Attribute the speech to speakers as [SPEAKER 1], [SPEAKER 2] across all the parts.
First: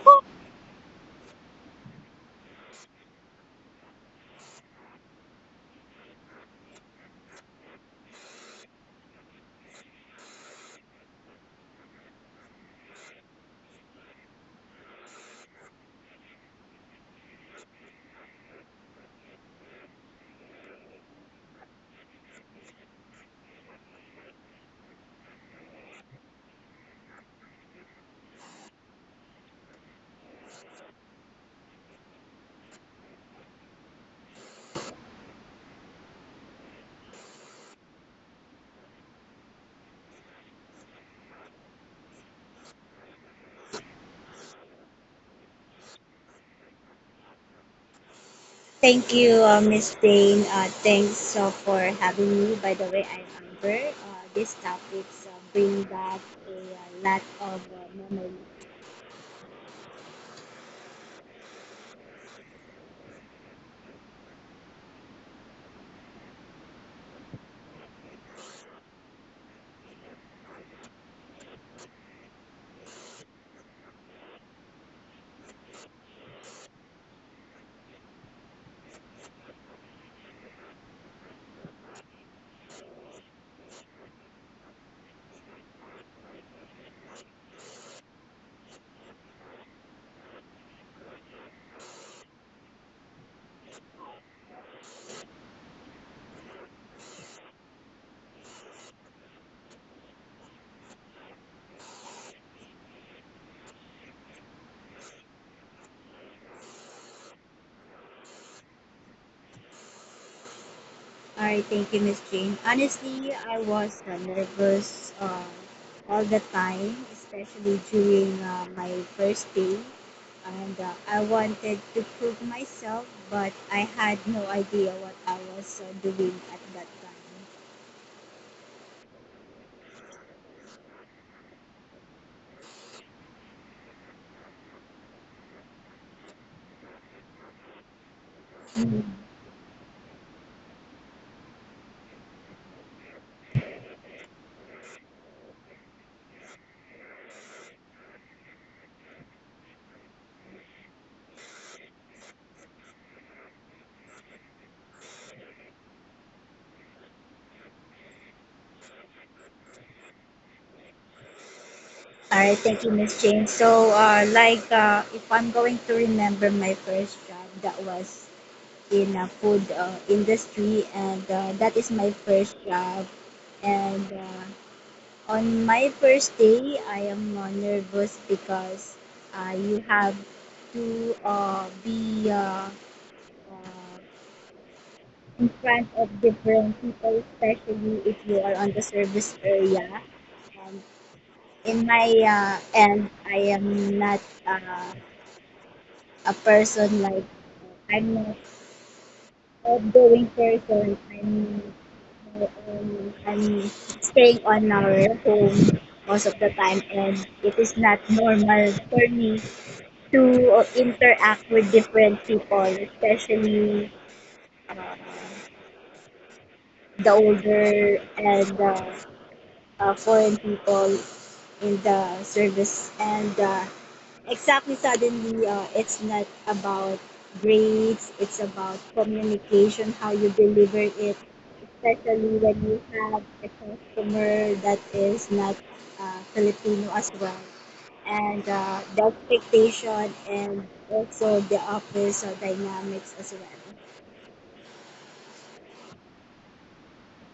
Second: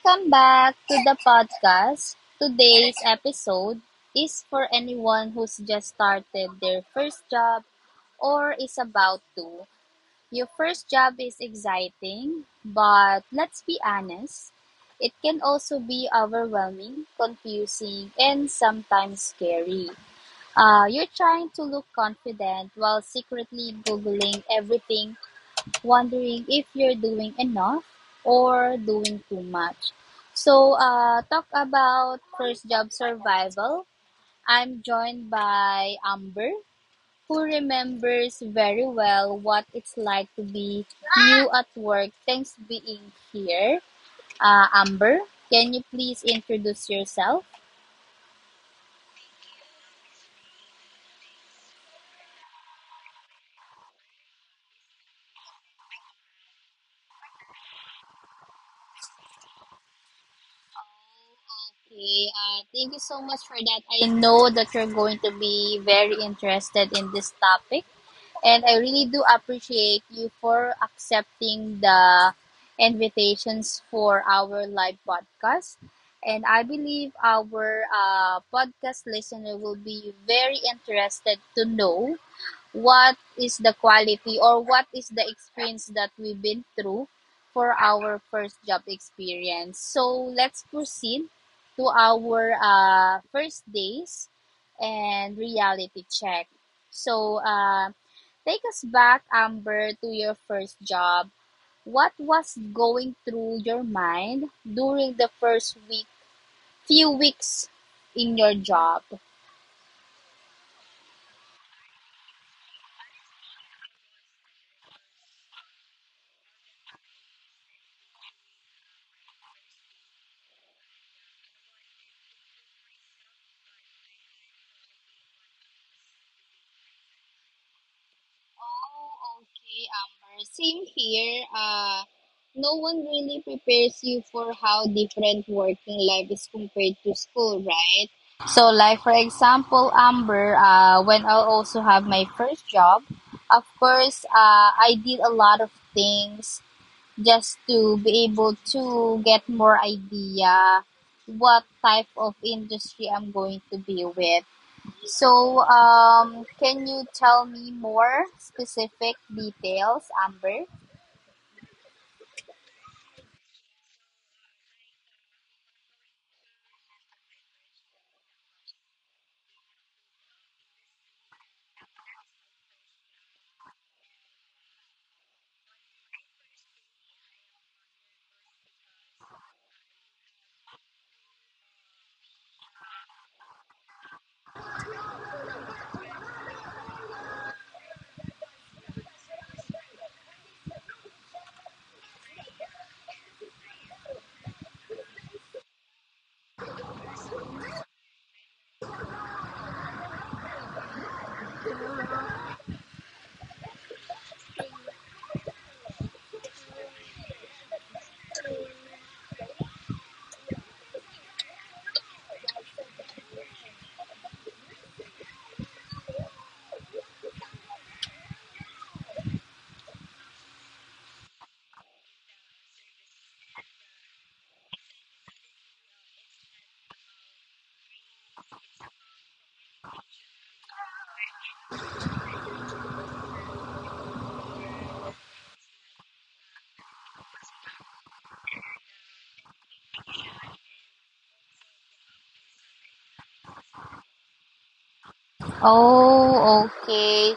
[SPEAKER 1] Welcome back to the podcast. Today's episode is for anyone who's just started their first job or is about to. Your first job is exciting, but let's be honest, it can also be overwhelming, confusing, and sometimes scary. You're trying to look confident while secretly Googling everything, wondering if you're doing enough or doing too much. So, talk about first job survival. I'm joined by Amber, who remembers very well what it's like to be new at work. Thanks being here, Amber. Can you please introduce yourself?
[SPEAKER 2] Thank you, Miss Jane. Thanks for having me. By the way, I'm Amber. These topics bring back a lot of memories.
[SPEAKER 1] Okay, thank you so much for that. I know that you're going to be very interested in this topic. And I really do appreciate you for accepting the invitations for our live podcast. And I believe our podcast listener will be very interested to know what is the quality or what is the experience that we've been through for our first job experience. So let's proceed to our first days and reality check. So, take us back, Amber, to your first job. What was going through your mind during the first week, few weeks in your job?
[SPEAKER 2] All right, thank you, Miss Jane. Honestly, I was nervous all the time, especially during my first day. And I wanted to prove myself, but I had no idea what I was doing at that time.
[SPEAKER 1] Oh, okay, Amber. Same here. No one really prepares you for how different working life is compared to school, right? So, like
[SPEAKER 2] Mhm.
[SPEAKER 1] for example, Amber, when I also have my first job, of course, I did a lot of things just to be able to get more idea what type of industry I'm going to be with. So, can you tell me more specific details, Amber?
[SPEAKER 2] All right, thank you, Miss Jane. So, if I'm going to remember my first job, that was in a food industry, and that is my first job. And on my first day, I am nervous because you have to be uh, in front of different people, especially if you are on the service area. And in my end, I am not. Uh, a person like I'm not outgoing person. I'm staying on our home most of the time, and it is not normal for me to interact with different people, especially uh, the older and foreign people in the service and exactly suddenly it's not about grades, it's about communication, how you deliver it, especially when you have a customer that is not filipino as well, and the expectation and also the office dynamics as well.
[SPEAKER 1] Oh, okay.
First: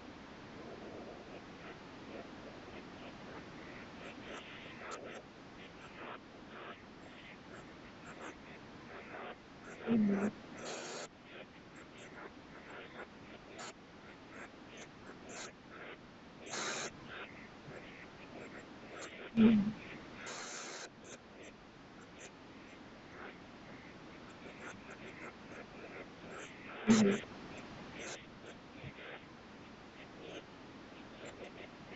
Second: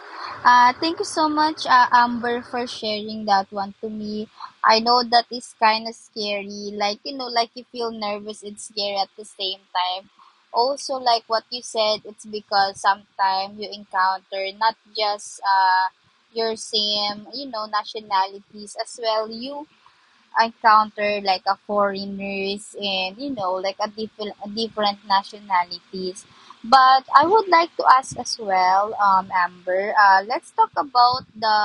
[SPEAKER 1] Thank you so much, Amber, for sharing that one to me. I know that is kind of scary. Like, you know, like you feel nervous and scared at the same time.
[SPEAKER 2] Mhm.
[SPEAKER 1] Also, like what you said, it's because sometimes you encounter not just your same, you know, nationalities, as well
[SPEAKER 2] Mhm.
[SPEAKER 1] you encounter like a foreigners, and you know like a different nationalities. But I would like to ask as well, Amber, let's talk about the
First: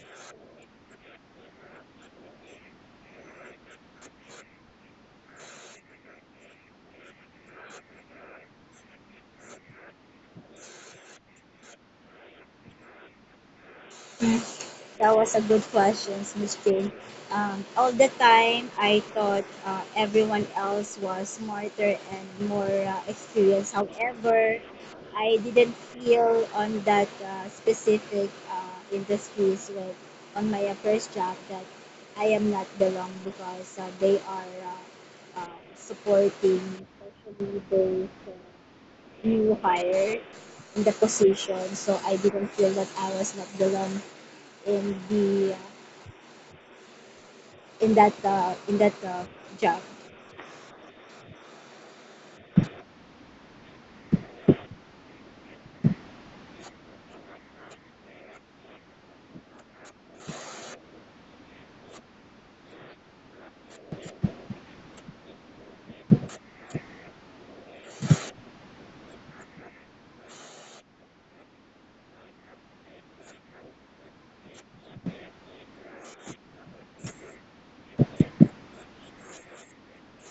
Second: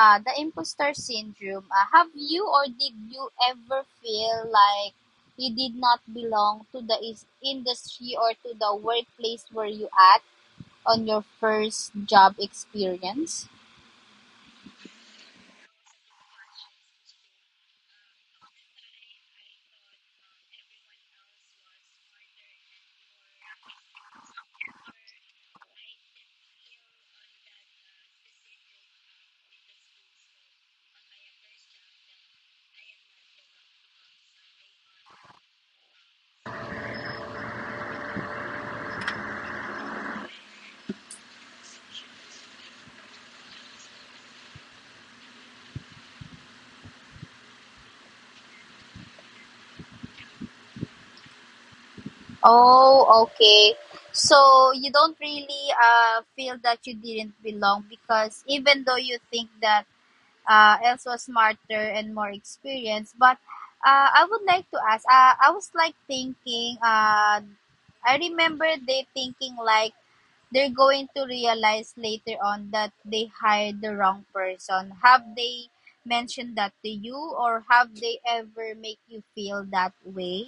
[SPEAKER 1] uh, the imposter syndrome. Have you or did you ever feel like you did not belong to the industry, or to the workplace where you at on your first job experience?
[SPEAKER 2] That was a good question, Miss Jane. All the time, I thought everyone else was smarter and more experienced. However, I didn't feel on that specific industries with, on my first job that I am not belong because they are supporting, especially those new hire in the position. So I didn't feel that I was not belong in the in that job.
[SPEAKER 1] Oh, okay. So you don't really feel that you didn't belong, because even though you think that Els was smarter and more experienced, but I would like to ask. I was like thinking. I remember they thinking like they're going to realize later on that they hired the wrong person. Have they mentioned that to you, or have they ever make you feel that way?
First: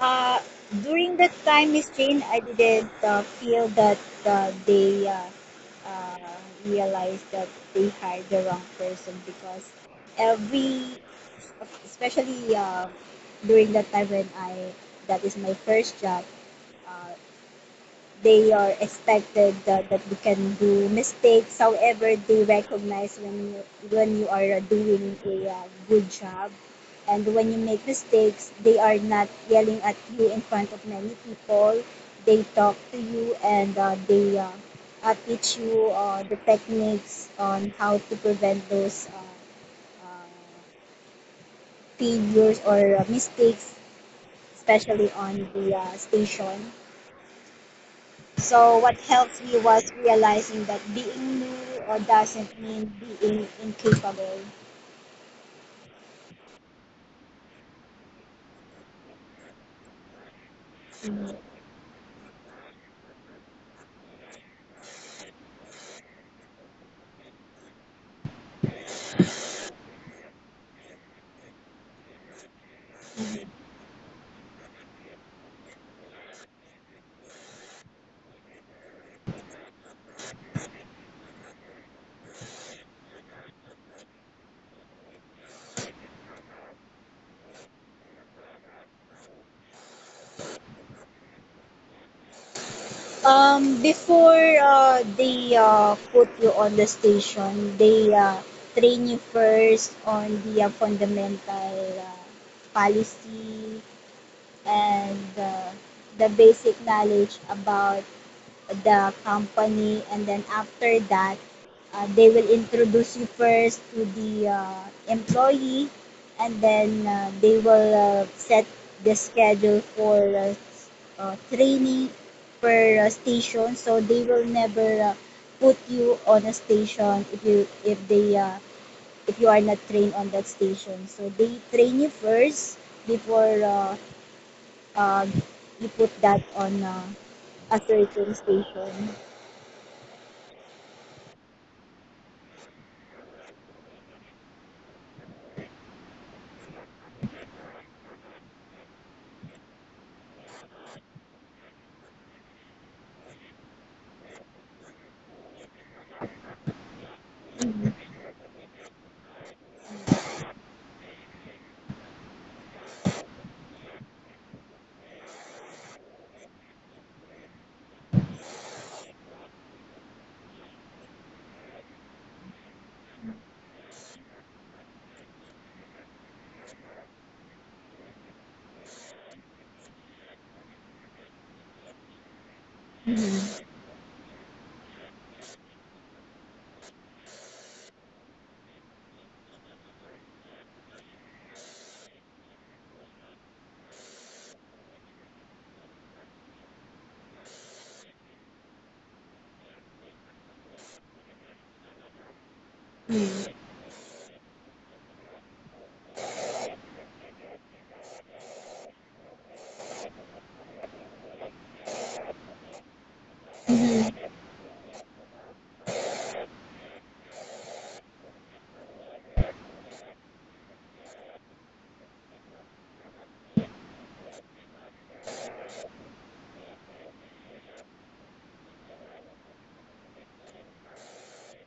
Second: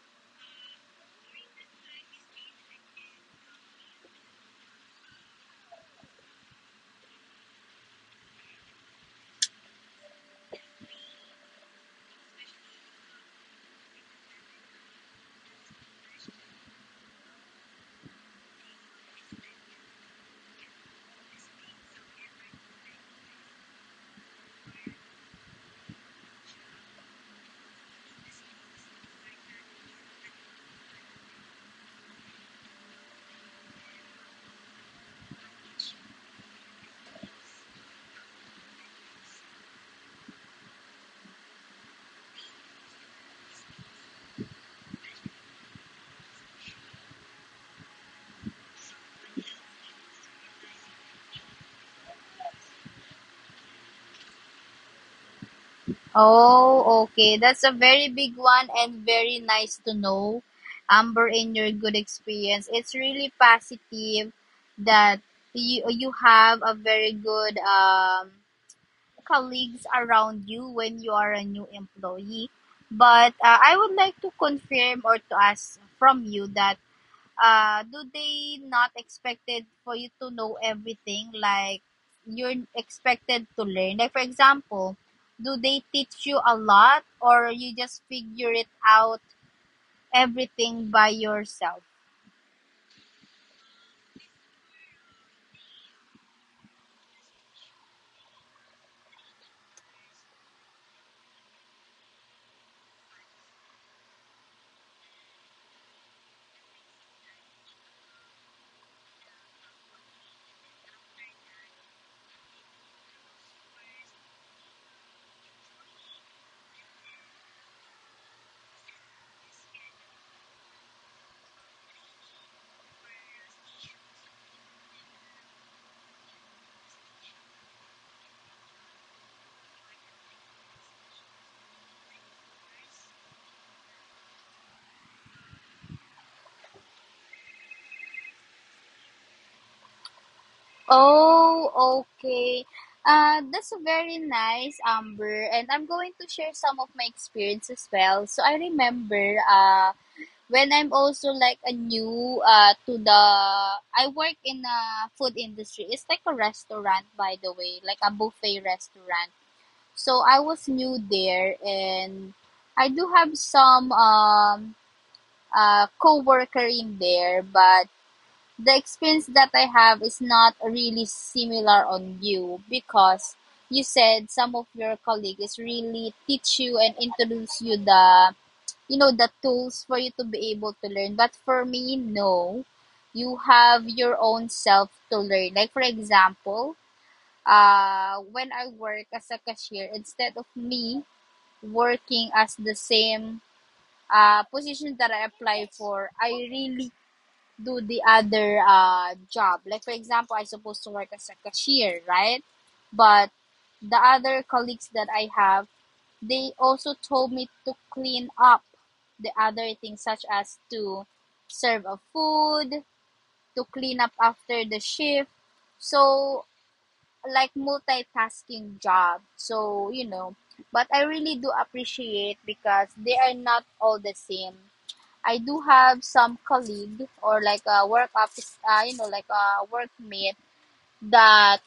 [SPEAKER 2] Uh, During that time, Miss Jane, I didn't feel that they uh, realized that they hired the wrong person because every, especially during that time when I that is my first job. Uh, they are expected that you can do mistakes. However, they recognize when you are doing a good job, and when you make mistakes, they are not yelling at you in front of many people. They talk to you, and they teach you the techniques on how to prevent those uh, failures or mistakes, especially on the station. So what helped me was realizing that being new or doesn't mean being incapable.
[SPEAKER 1] Oh, okay. That's a very big one and very nice to know, Amber,
[SPEAKER 2] Mhm.
[SPEAKER 1] in your good experience. It's really positive that you have a very good colleagues around you when you are a new employee. But I would like to confirm or to ask from you that, do they not expected for you to know everything? Like, you're expected to learn? Like, for example, do they teach you a lot, or you just figure it out everything by yourself?
[SPEAKER 2] Before they put you on the station, they train you first on the fundamental uh, policy and the basic knowledge about the company, and then after that they will introduce you first to the employee, and then they will set the schedule for training per station. So they will never put you on a station if you, if they if you are not trained on that station. So they train you first before uh, you put that on a certain station.
[SPEAKER 1] Oh, okay. That's a very nice, Amber. And I'm going to share some of my experience as well. So I remember, when I'm also like a new to the I work in a food industry. It's like a restaurant, by the way,
[SPEAKER 2] Mhm.
[SPEAKER 1] like a buffet restaurant. So I was new there, and I do have some coworker in there, but the experience that I have is not really similar on you, because you said some of your colleagues really teach you and introduce you the, you know, the tools for you to be able to learn, but for me, no. You
[SPEAKER 2] Um,
[SPEAKER 1] have your own self to learn. Like for example, when I work as a cashier, instead of me working as the same position that I apply for, I really do the other job. Like for example, I supposed to work as a cashier, right? But the other colleagues that I have, they also told me to clean up the other things, such as to serve a food, to clean up after the shift. So, like multitasking job. So, you know, but I really do appreciate, because they are not all the same. I do have some colleague or like a work office, like a workmate that,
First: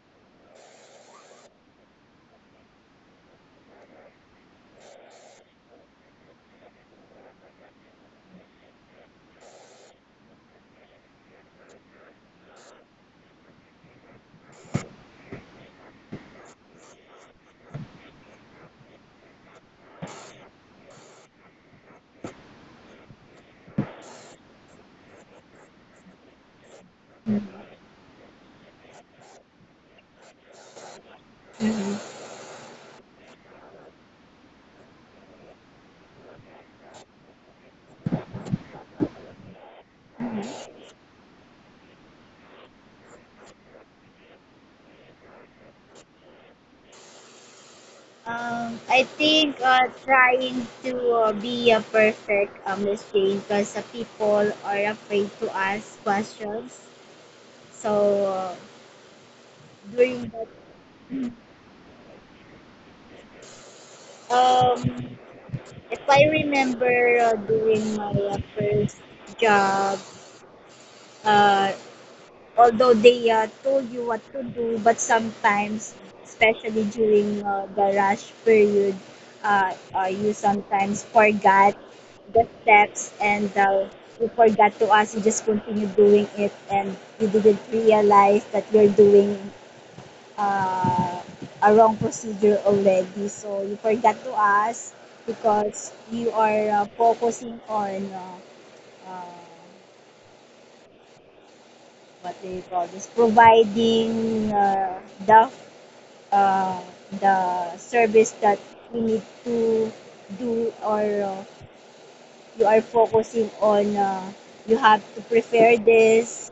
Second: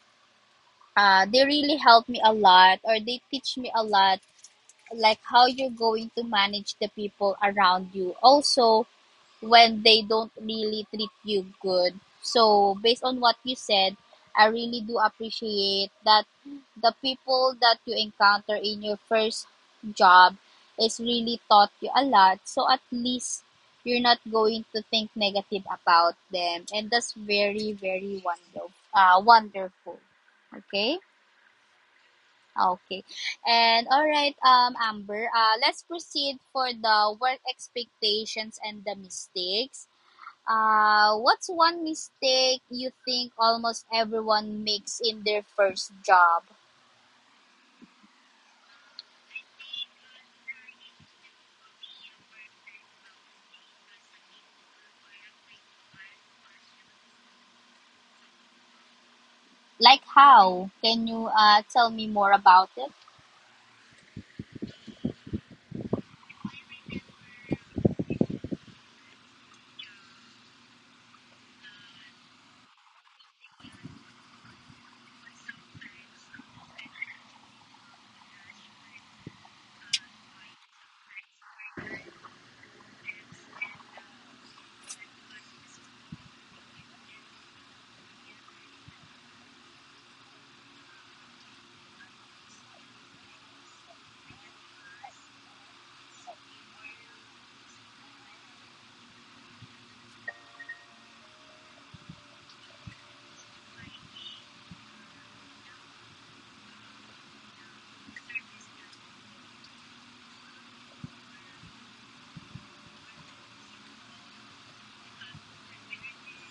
[SPEAKER 1] they really help me a lot, or they teach me a lot, like how you're going to manage the people around you also when they don't really treat you good. So based on what you said, I really do appreciate that the people that you encounter in your first job is really taught you a lot, so at least you're not going to think negative about them, and that's very, very wonderful. Okay. Okay. And all right, Amber, let's proceed for the work expectations and the mistakes. What's one mistake you think almost everyone makes in their first job?
[SPEAKER 2] I think trying to be a perfect Miss Jane, because people are afraid to ask questions. So
[SPEAKER 1] Like
[SPEAKER 2] during that,
[SPEAKER 1] how? Can you tell me more about it?
[SPEAKER 2] um, if I remember during my first job, uh, although they told you what to do, but sometimes, especially during the rush period, you sometimes forgot the steps, and you forgot to ask, you just continue doing it and you didn't realize that you're doing uh, a wrong procedure already. So you forgot to ask because you are focusing on uh, what do you call this, providing the uh, the service that we need to do, or you are focusing on you have to prepare this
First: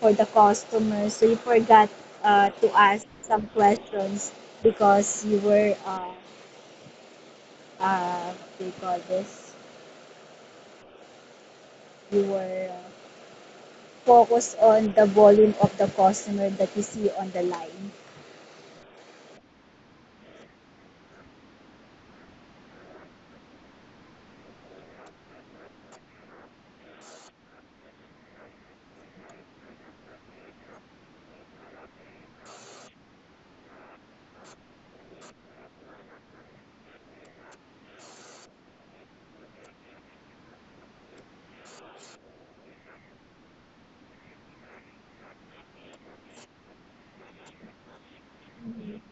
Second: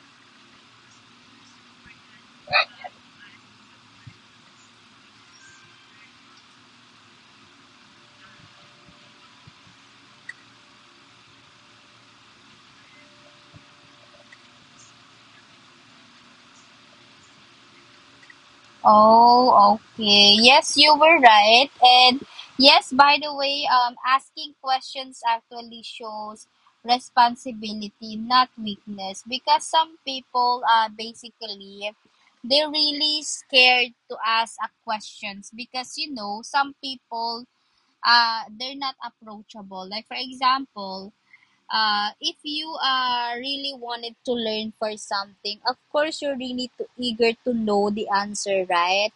[SPEAKER 2] for the customers. So you forgot to ask some questions because you were what do you call this, you were focused on the volume of the customer that you see on the line.
[SPEAKER 1] Oh, okay. Yes, you were right. And yes, by the way, asking questions actually shows responsibility, not weakness. Because some people, basically, they're really scared to ask a questions, because you know some people, they're not approachable. Like for example, if you really wanted to learn for something, of course you're really too eager to know the answer, right?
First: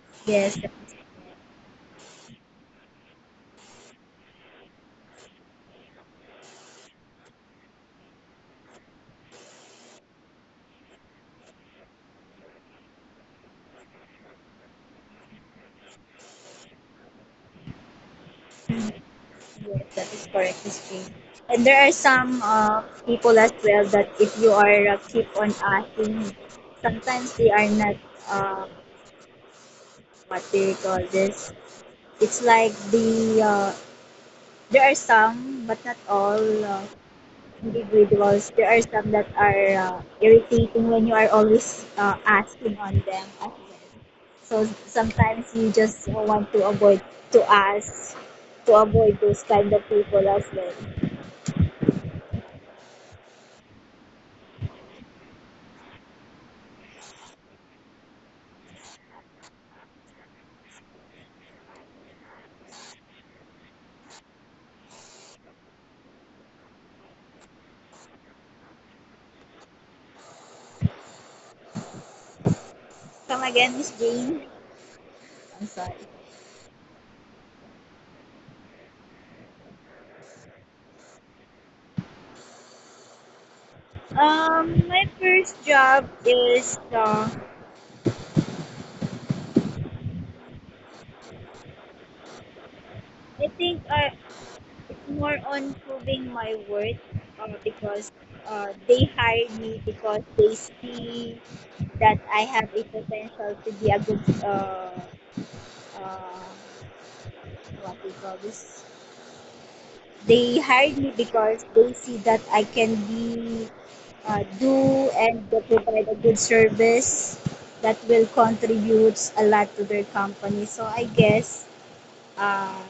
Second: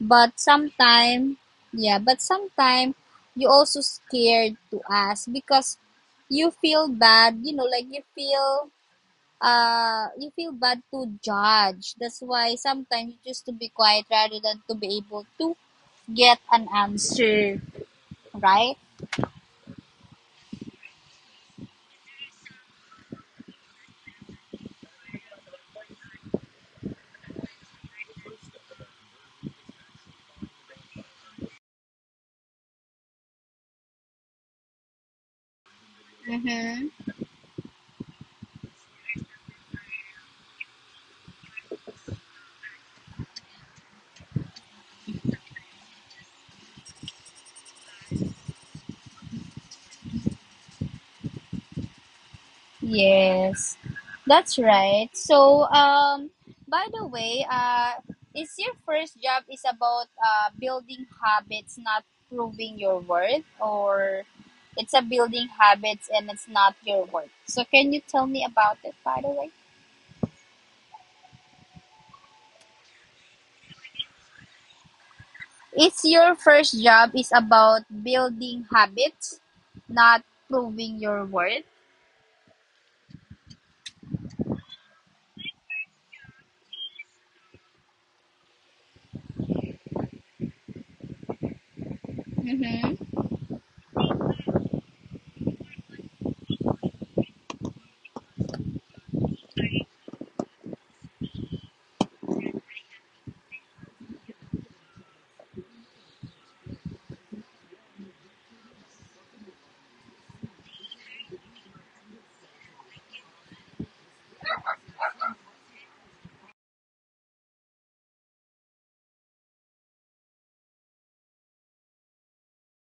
[SPEAKER 1] But
[SPEAKER 2] Yes.
[SPEAKER 1] sometime, yeah, but sometime you also scared to ask because you feel bad, you know, like you feel bad to judge. That's why sometimes you just to be quiet rather than to be able to get an answer, right?
[SPEAKER 2] Yes, that is correct, Miss Jean. And there are some people as well that if you are keep on asking, sometimes they are not uh, what they call this. It's like the there are some, but not all
[SPEAKER 1] Mm-hmm.
[SPEAKER 2] individuals. There are some that are irritating when you are always asking on them as well. So sometimes you just want to avoid to ask, to avoid those kind of people as well.
[SPEAKER 1] Yes, that's right. So, by the way, is your first job is about building habits, not proving your worth, or it's a building habits and it's not your worth? So, can you tell me about it, by the way?
[SPEAKER 2] Welcome again, Miss Jane. I'm sorry.
[SPEAKER 1] Is your first job is about building habits, not proving your worth?
[SPEAKER 2] My first job is
[SPEAKER 1] Mm-hmm.
[SPEAKER 2] I think it's more on proving my worth because they hired me because they see that I have a potential to be a good uh, what we call this. They hired me because they see that I can be do and they provide a good service that will contributes a lot to their company. So I guess uh,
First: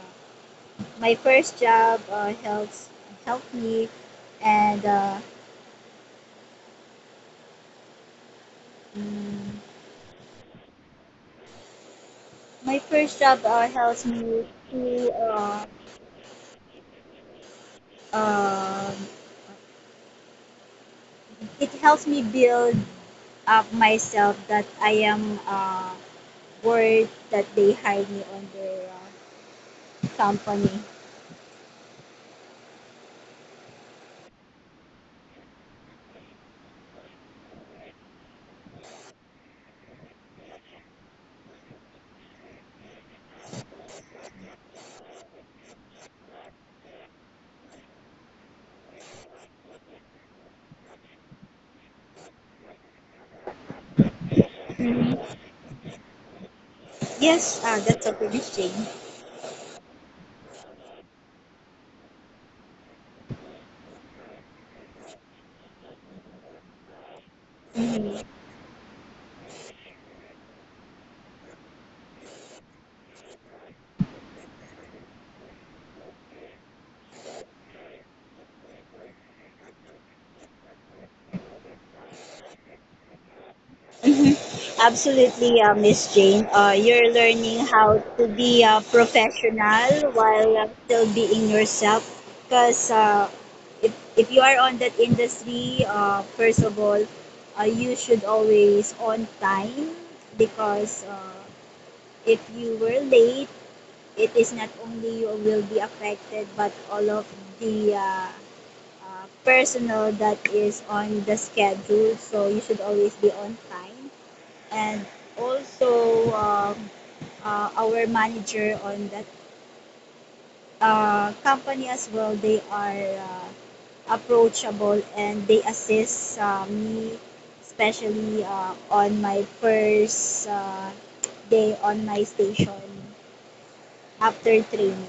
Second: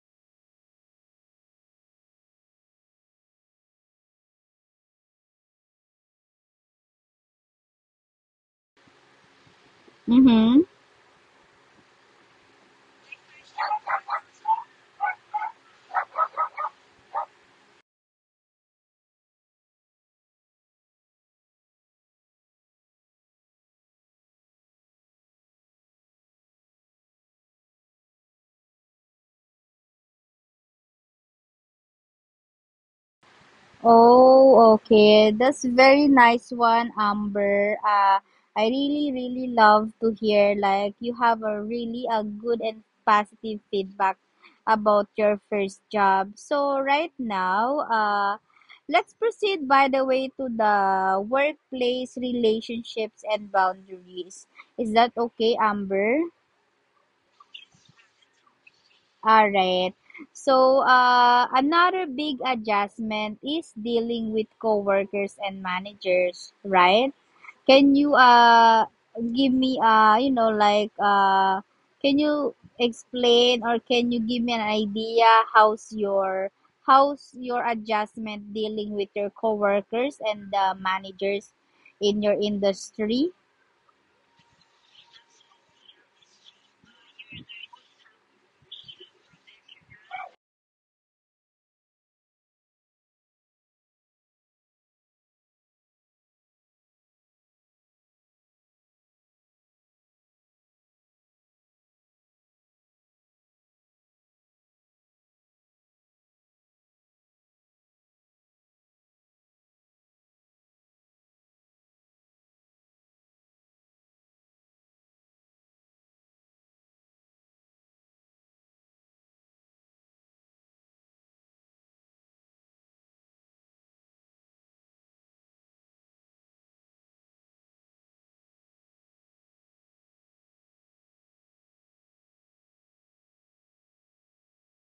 [SPEAKER 2] my first job helps help me and mm,
[SPEAKER 1] Mm-hmm.
[SPEAKER 2] my first job helps me to um it helps me build up myself that I am worth that they hire me on their company.
[SPEAKER 1] Oh, okay. That's very nice one, Amber. I really, really love to hear like you have a really a good and positive feedback about your first job. So right now, let's proceed, by the way, to the workplace relationships and boundaries. Is that
[SPEAKER 2] Mhm.
[SPEAKER 1] okay, Amber?
[SPEAKER 2] Yes, that's a good exchange.
[SPEAKER 1] All right. So, another big adjustment is dealing with coworkers and managers, right? Can you
[SPEAKER 2] Mhm.
[SPEAKER 1] give me, like can you explain, or can you give me an idea how's your adjustment dealing with your coworkers and the managers in your industry?
[SPEAKER 2] Mhm. Absolutely, Miss Jane. You're learning how to be a professional while still being yourself. Because if you are on that industry, first of all, you should always on time because if you were late, it is not only you will be affected but all of the personnel that is on the schedule. So you should always be on time, and also our manager on that company as well. They are approachable and they assist me, especially on my first day on my station after training.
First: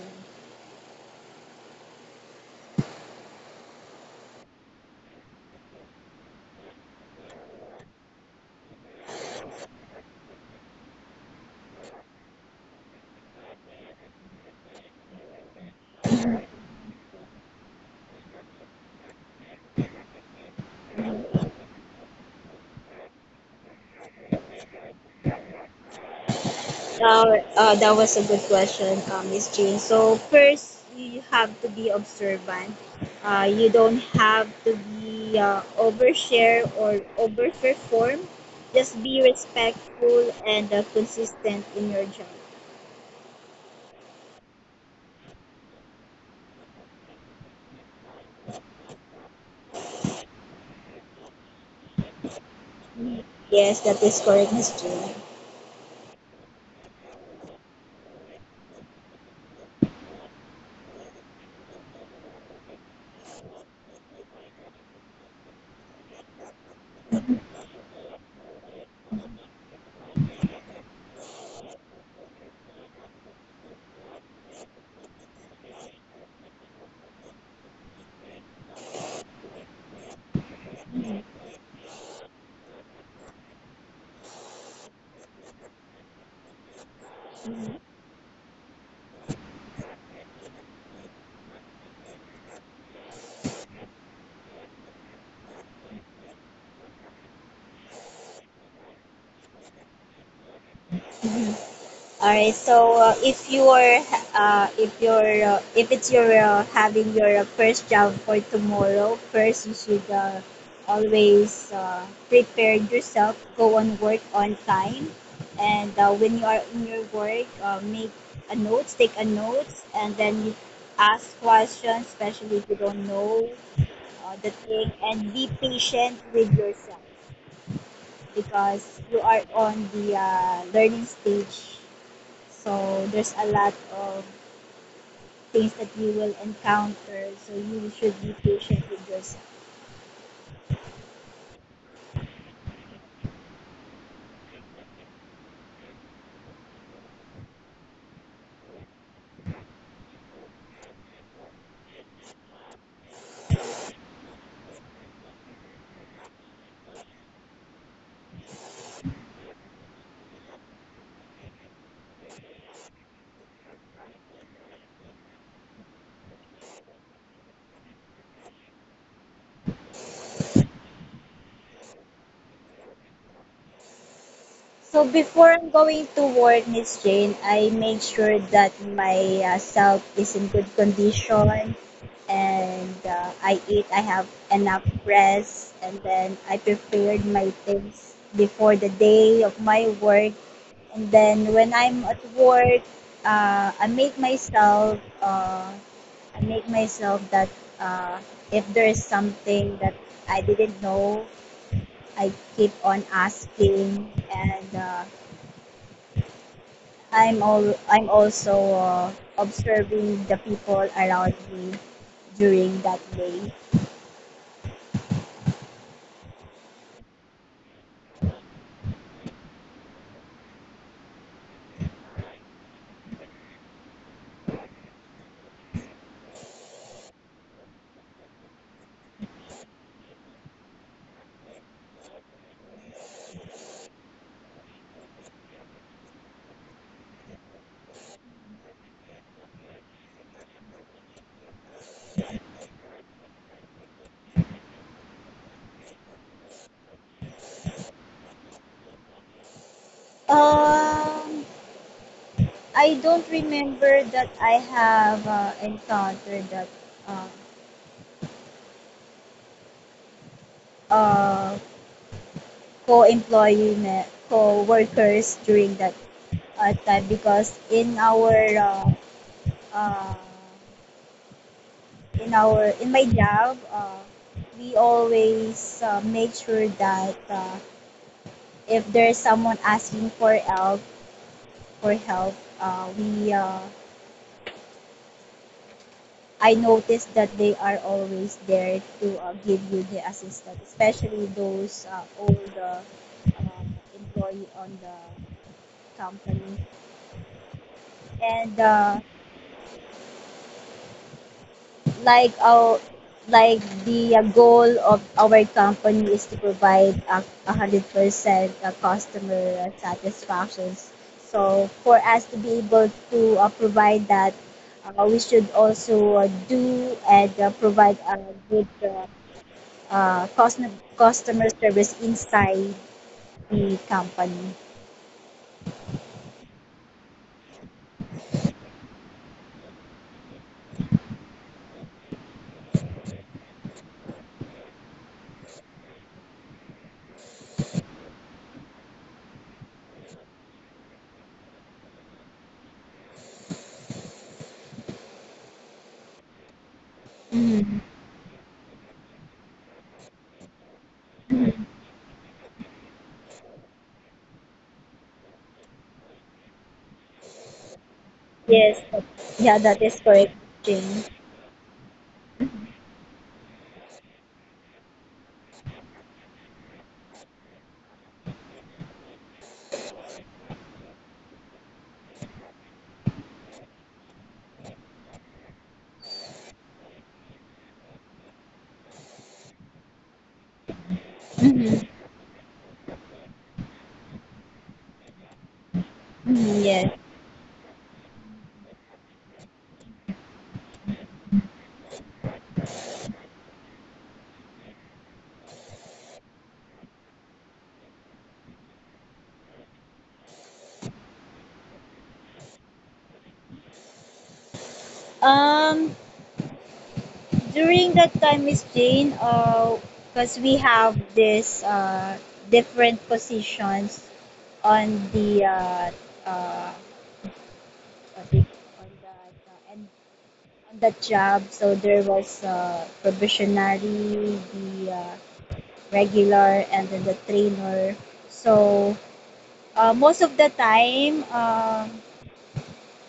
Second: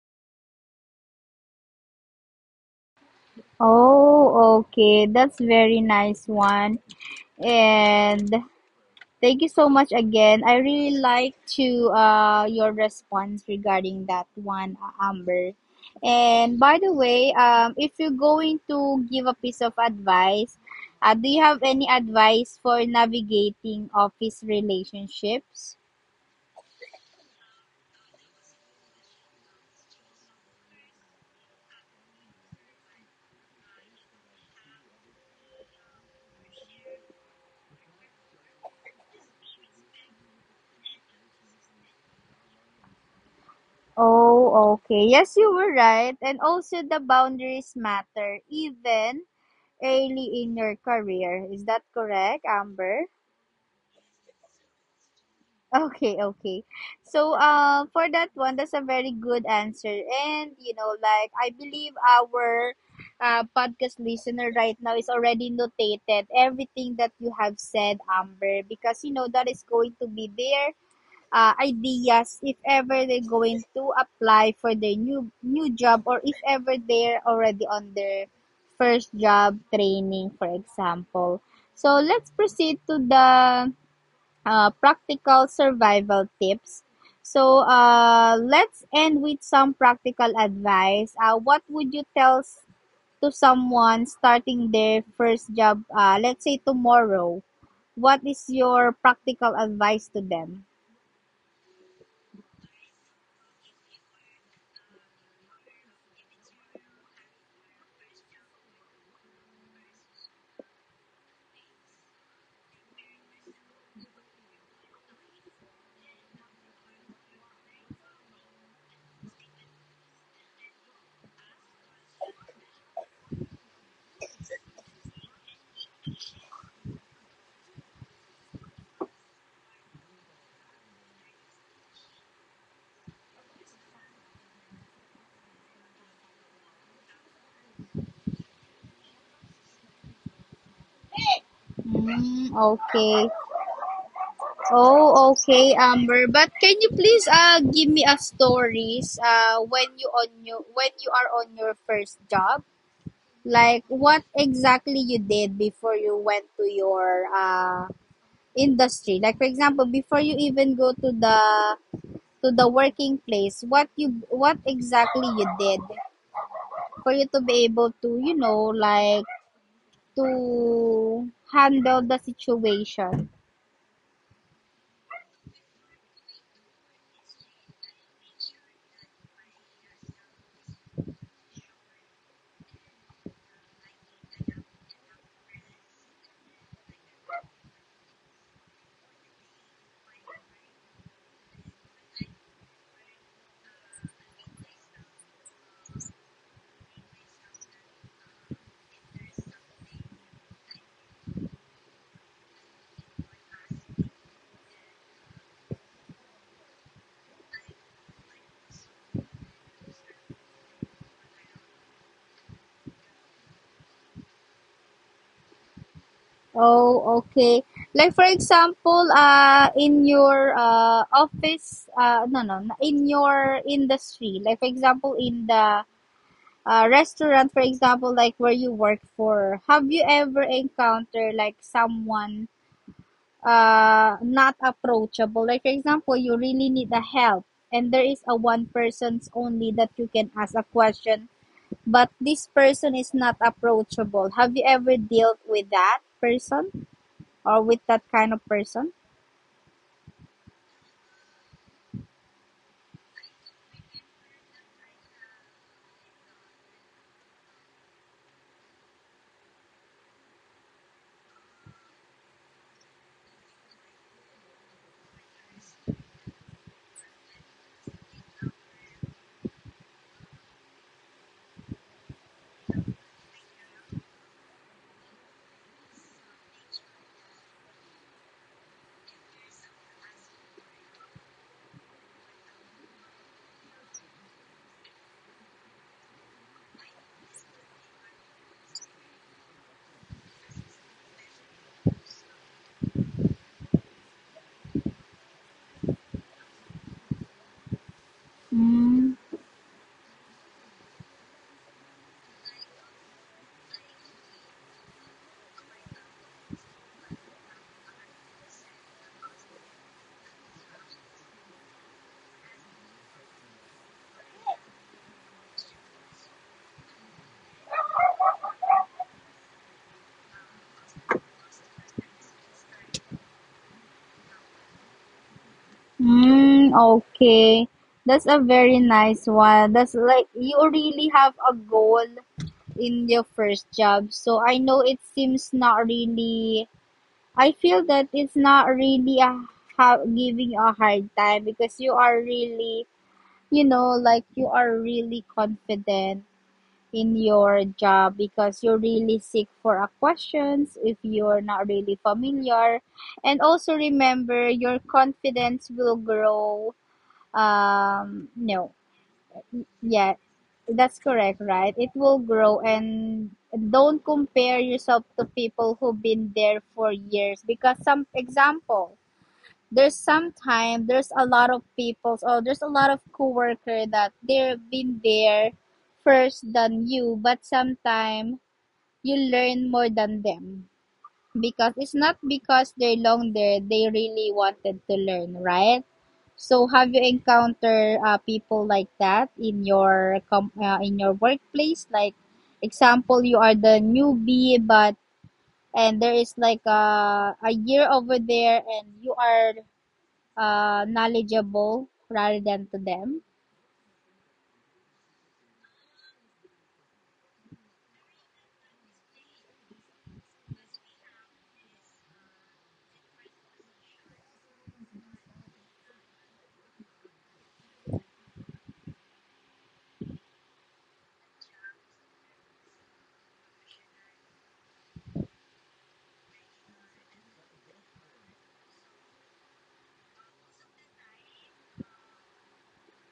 [SPEAKER 1] Oh, okay. That's very nice one. And thank you so much again. I really like to, your response regarding that one, Amber. And by the way, if you're going to give a piece of advice, do you have any advice for navigating office relationships?
[SPEAKER 2] That was a good question, Miss Jean. So first, you have to be observant. You don't have to be overshare or overperform. Just be respectful and consistent in your job.
[SPEAKER 1] Oh, okay. Yes, you were right. And also, the boundaries matter, even early in your career. Is that correct, Amber?
[SPEAKER 2] Yes, that is correct, Miss Jean.
[SPEAKER 1] Okay, okay. So, for that one, that's a very good answer. And, you know, like, I believe our podcast listener right now is already notated everything that you have said, Amber, because, you know, that is going to be their ideas if ever they're going to apply for their new job, or if ever they're already on their first job training, for example. So, let's proceed to the practical survival tips. So, let's end with some practical advice. What would you tell to someone starting their first job, let's say tomorrow? What is your practical advice to them?
[SPEAKER 2] Mhm. All right. So if it's your having your first job for tomorrow, first you should always prepare yourself. Go on work on time, and when you are in your work, make a notes, take a notes, and then you ask questions, especially if you don't know the thing, and be patient with yourself because you are on the learning stage. So there's a lot of things that you will encounter. So you should be patient with yourself.
[SPEAKER 1] Mm, okay. Oh, okay, Amber. But can you please give me a stories when you on your when you are on your first job? Like what exactly you did before you went to your industry? Like for example, before you even go to the working place, what exactly you did for you to be able to, you know, like to handle the situation.
[SPEAKER 2] So before I'm going to work, Miss Jane, I make sure that my self is in good condition, and I eat. I have enough rest, and then I prepared my things before the day of my work. And then when I'm at work, I make myself that uh, if there is something that I didn't know, I keep on asking, and I'm also observing the people around me during that day.
[SPEAKER 1] Oh, okay. Like for example, in your office, no, no, in your industry. Like for example, in the restaurant, for example, like where you work for, have you ever encountered like someone not approachable? Like for example, you really need a help, and there is a one person's only that you can ask a question, but this person is not approachable. Have you ever dealt with that person, or with that kind of person?
[SPEAKER 2] Um, I don't remember that I have encountered that uh, uh, co-workers during that time because in our uh, in my job we always make sure that if there's someone asking for help we I noticed that they are always there to give you the assistance, especially those old uh, employee on the company, and
[SPEAKER 1] Mm,
[SPEAKER 2] like our like the goal of our company is to provide 100% customer satisfaction. So for us to be able to provide that, we should also do and provide a good customer customer service inside the company.
[SPEAKER 1] mm, okay. That's a very nice one. That's like you really have a goal in your first job. So I know it seems not really, I feel that it's not really a, giving a hard time because you are really, you know, like you are really confident in your
[SPEAKER 2] Mhm.
[SPEAKER 1] job because you really seek for a questions if you're not
[SPEAKER 2] Mhm.
[SPEAKER 1] really familiar and also remember your confidence will grow no
[SPEAKER 2] Yes, yeah, that is
[SPEAKER 1] yeah,
[SPEAKER 2] correct.
[SPEAKER 1] that's
[SPEAKER 2] Jane.
[SPEAKER 1] correct, right? It will grow and don't compare yourself to people who've been there for years because some example, there's some time there's a lot of people or there's a lot of coworker that they've been there first than you, but sometime you learn more than them because
[SPEAKER 2] Mhm.
[SPEAKER 1] it's not because they long there they really wanted to learn, right? So
[SPEAKER 2] Mhm,
[SPEAKER 1] have
[SPEAKER 2] yes.
[SPEAKER 1] you encountered people like that in your in your workplace, like example you are the newbie but and there is like a year over there and you are knowledgeable rather than to them?
[SPEAKER 2] Um, During that time, Miss Jane, because we have this different positions on the uh, what do you- on that and on that job, so there was probationary, the regular, and then the trainer. So most of the time.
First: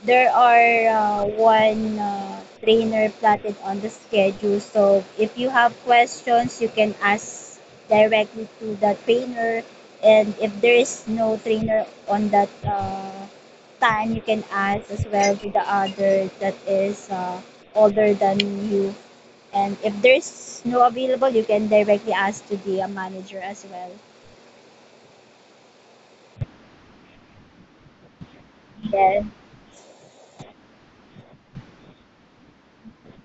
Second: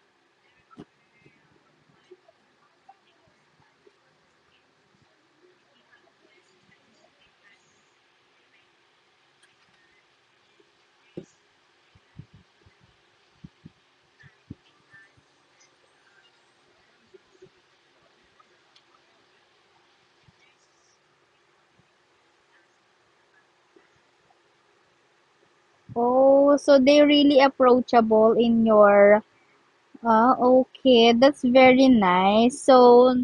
[SPEAKER 2] There are one trainer plotted on the schedule. So if you have questions, you can ask directly to the trainer. And if there is no trainer on that time, you can ask as well to the other that is older than you. And if there's no available, you can directly ask to the manager as well.
[SPEAKER 1] Oh, so they really approachable in your
[SPEAKER 2] Then.
[SPEAKER 1] ah. Okay, that's very nice. So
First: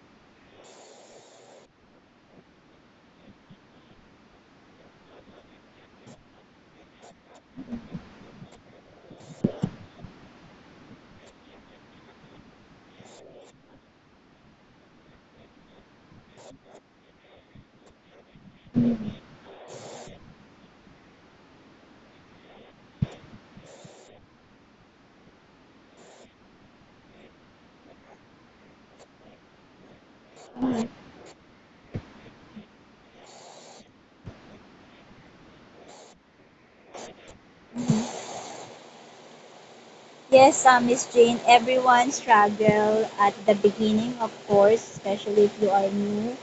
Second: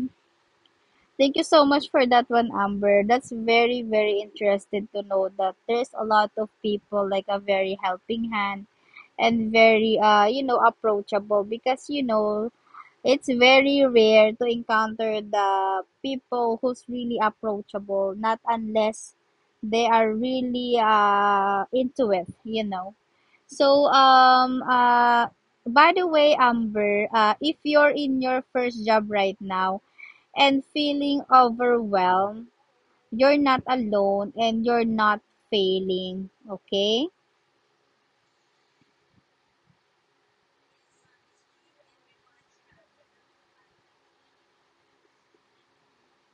[SPEAKER 1] thank you so much for that one, Amber. That's very, very interesting to know that there's a lot of people like a very helping hand and very you know approachable because you know it's very rare to encounter the people who's really approachable, not unless they are really into it, you know. So by the way, Amber, if you're in your first job right now, and feeling overwhelmed, you're not alone and you're not failing. Okay?
[SPEAKER 2] Mhm. Yes, Miss Jane, everyone struggle at the beginning, of course, especially if you are new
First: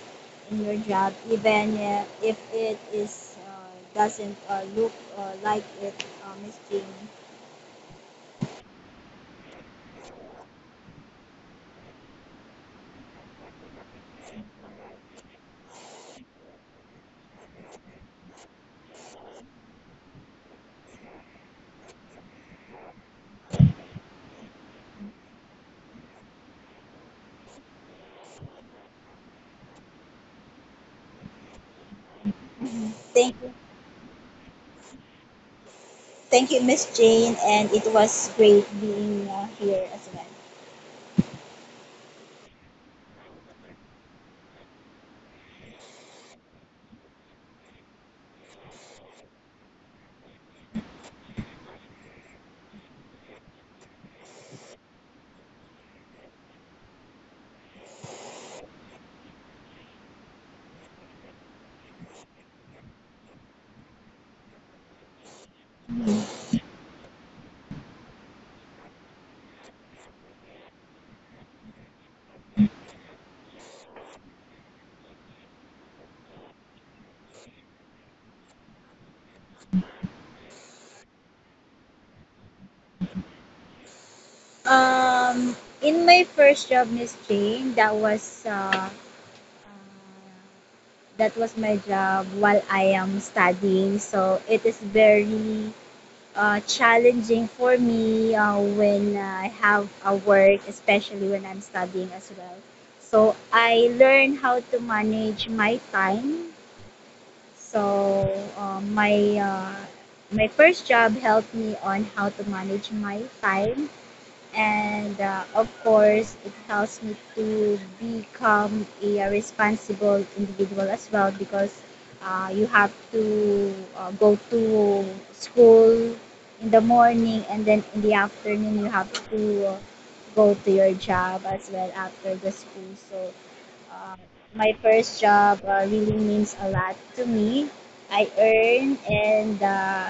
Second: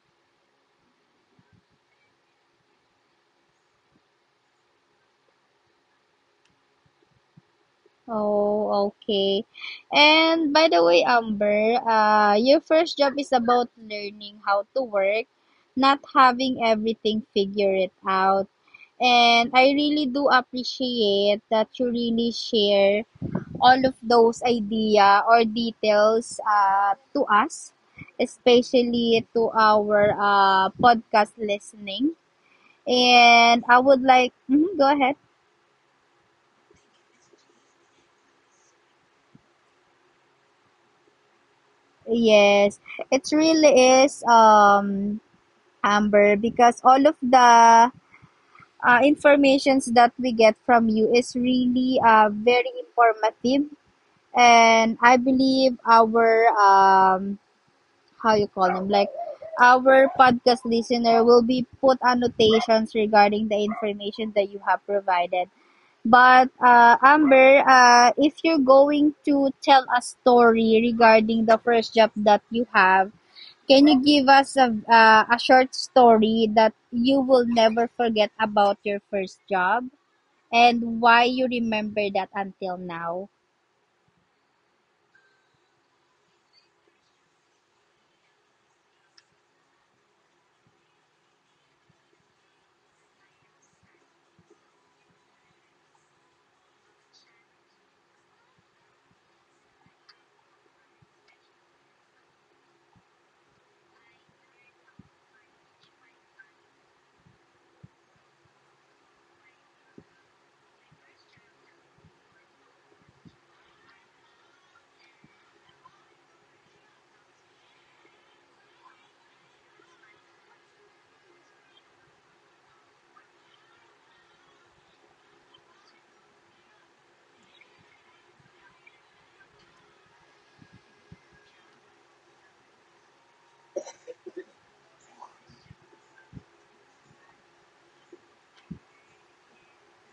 [SPEAKER 2] in your job, even if it is doesn't look like it, Miss Jane.
[SPEAKER 1] Oh, okay. And by the way, Amber, your first job is about learning how to work, not having everything figure it out. And I really do appreciate that you really share all of those idea or details to us, especially to our podcast listening.
[SPEAKER 2] Mhm. Thank you,
[SPEAKER 1] And I would like, mhm, go ahead.
[SPEAKER 2] thank you, Miss Jane, and it was great being here as well.
[SPEAKER 1] Yes, it really is Amber, because all of the informations that we get from you is really very informative and I believe our how you call him, like our podcast listener will be put annotations regarding the information that you have provided.
[SPEAKER 2] Mhm.
[SPEAKER 1] But Amber, if you're going to tell a story regarding the first job that you have, can you give us a short story that you will never forget about your first job and why you remember that until now?
[SPEAKER 2] Um, in my first job, Miss Jane, uh, that was my job while I am studying. So it is very challenging for me when I have a work, especially when I'm studying as well. So I learn how to manage my time. So uh, my uh, my first job helped me on how to manage my time, and of course it helps me to become a responsible individual as well, because you have to go to school in the morning and then in the afternoon you have to go to your job as well after the school. So uh, my first job really means a lot to me. I earn and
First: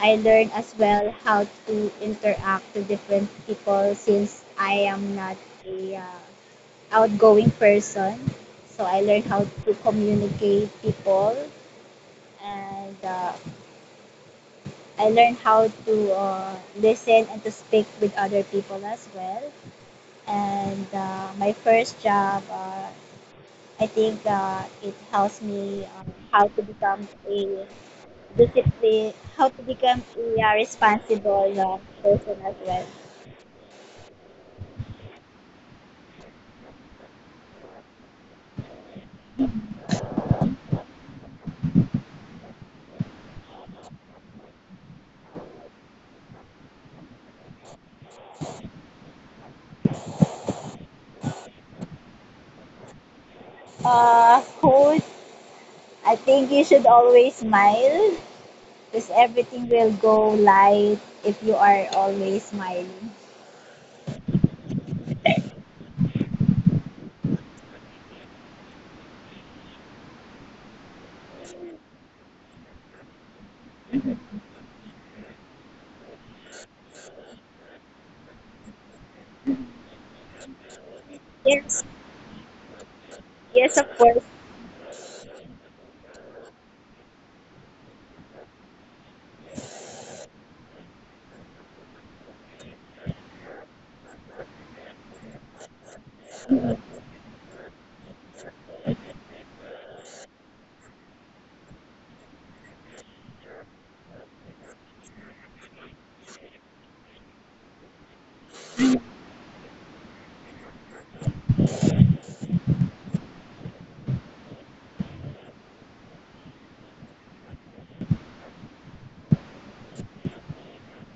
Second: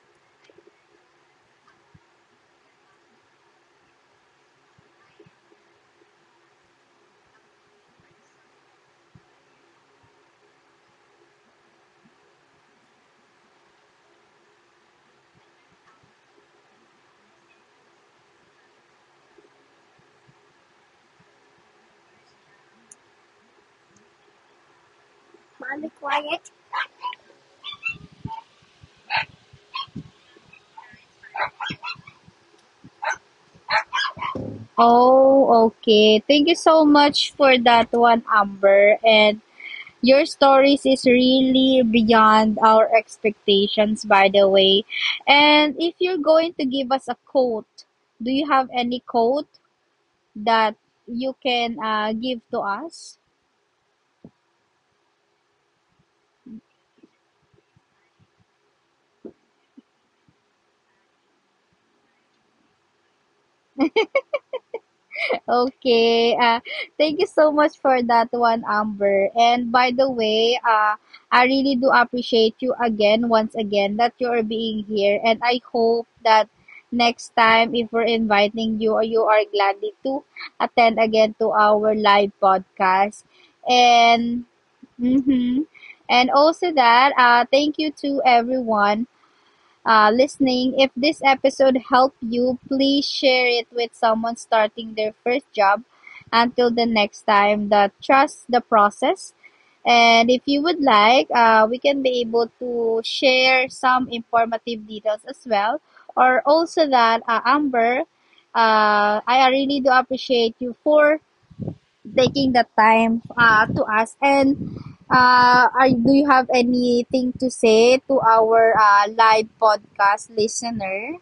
[SPEAKER 2] I learned as well how to interact to different people, since I am not a outgoing person. So I learned how to communicate people, and I learned how to listen and to speak with other people as well. And my first job, I think it helps me
[SPEAKER 1] Mommy,
[SPEAKER 2] how
[SPEAKER 1] quiet.
[SPEAKER 2] to become a discipline, how to become a responsible person as well.
[SPEAKER 1] Oh, okay. Thank you so much for that one, Amber. And your stories is really beyond our expectations, by the way. And if you're going to give us a quote, do you have any quote that you can give to us?
[SPEAKER 2] Hope I think you should always smile because everything will go light if you are always smiling.
[SPEAKER 1] Okay. Thank you so much for that one, Amber. And by the way, I really do appreciate you again, once again, that you are being here. And I hope that next time, if we're inviting you, you are gladly to attend again to
[SPEAKER 2] Yes,
[SPEAKER 1] our live podcast.
[SPEAKER 2] yes, of course.
[SPEAKER 1] And, mm-hmm. And also that, thank you to everyone listening. If this episode helped you, please share it with someone starting their first job. Until the next time, the trust the process. And if you would like, we can be able to share some informative details as well. Or also that, Amber, I really do appreciate you for taking the time to us. And do you have anything to say to our live podcast listener?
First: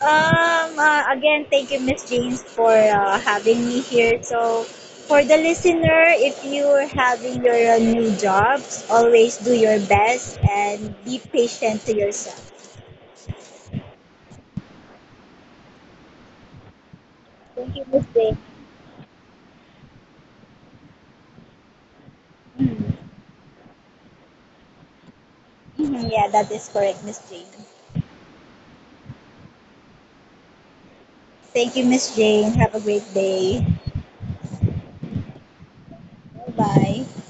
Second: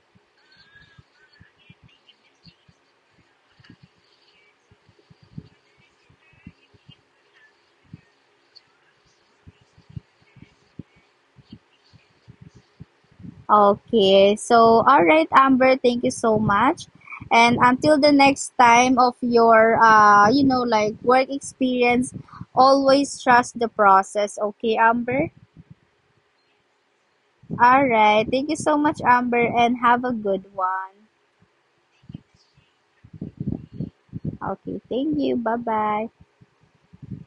[SPEAKER 2] Again, thank you, Miss James, for having me here. So, for the listener, if you're having your new jobs, always do your best and be patient to yourself.
[SPEAKER 1] Okay, so all right, Amber, thank you so much. And
[SPEAKER 2] Thank you,
[SPEAKER 1] until
[SPEAKER 2] Miss
[SPEAKER 1] the
[SPEAKER 2] Jane.
[SPEAKER 1] next time of your, you know, like work experience,
[SPEAKER 2] Mhm.
[SPEAKER 1] always trust the process. Okay, Amber?
[SPEAKER 2] Mhm, yeah, that is correct, Miss Jane.
[SPEAKER 1] All right. Thank you so much, Amber, and have a good one.
[SPEAKER 2] Thank you, Miss Jane. Have a great day.
[SPEAKER 1] Okay, thank you. Bye bye.
[SPEAKER 2] Bye bye.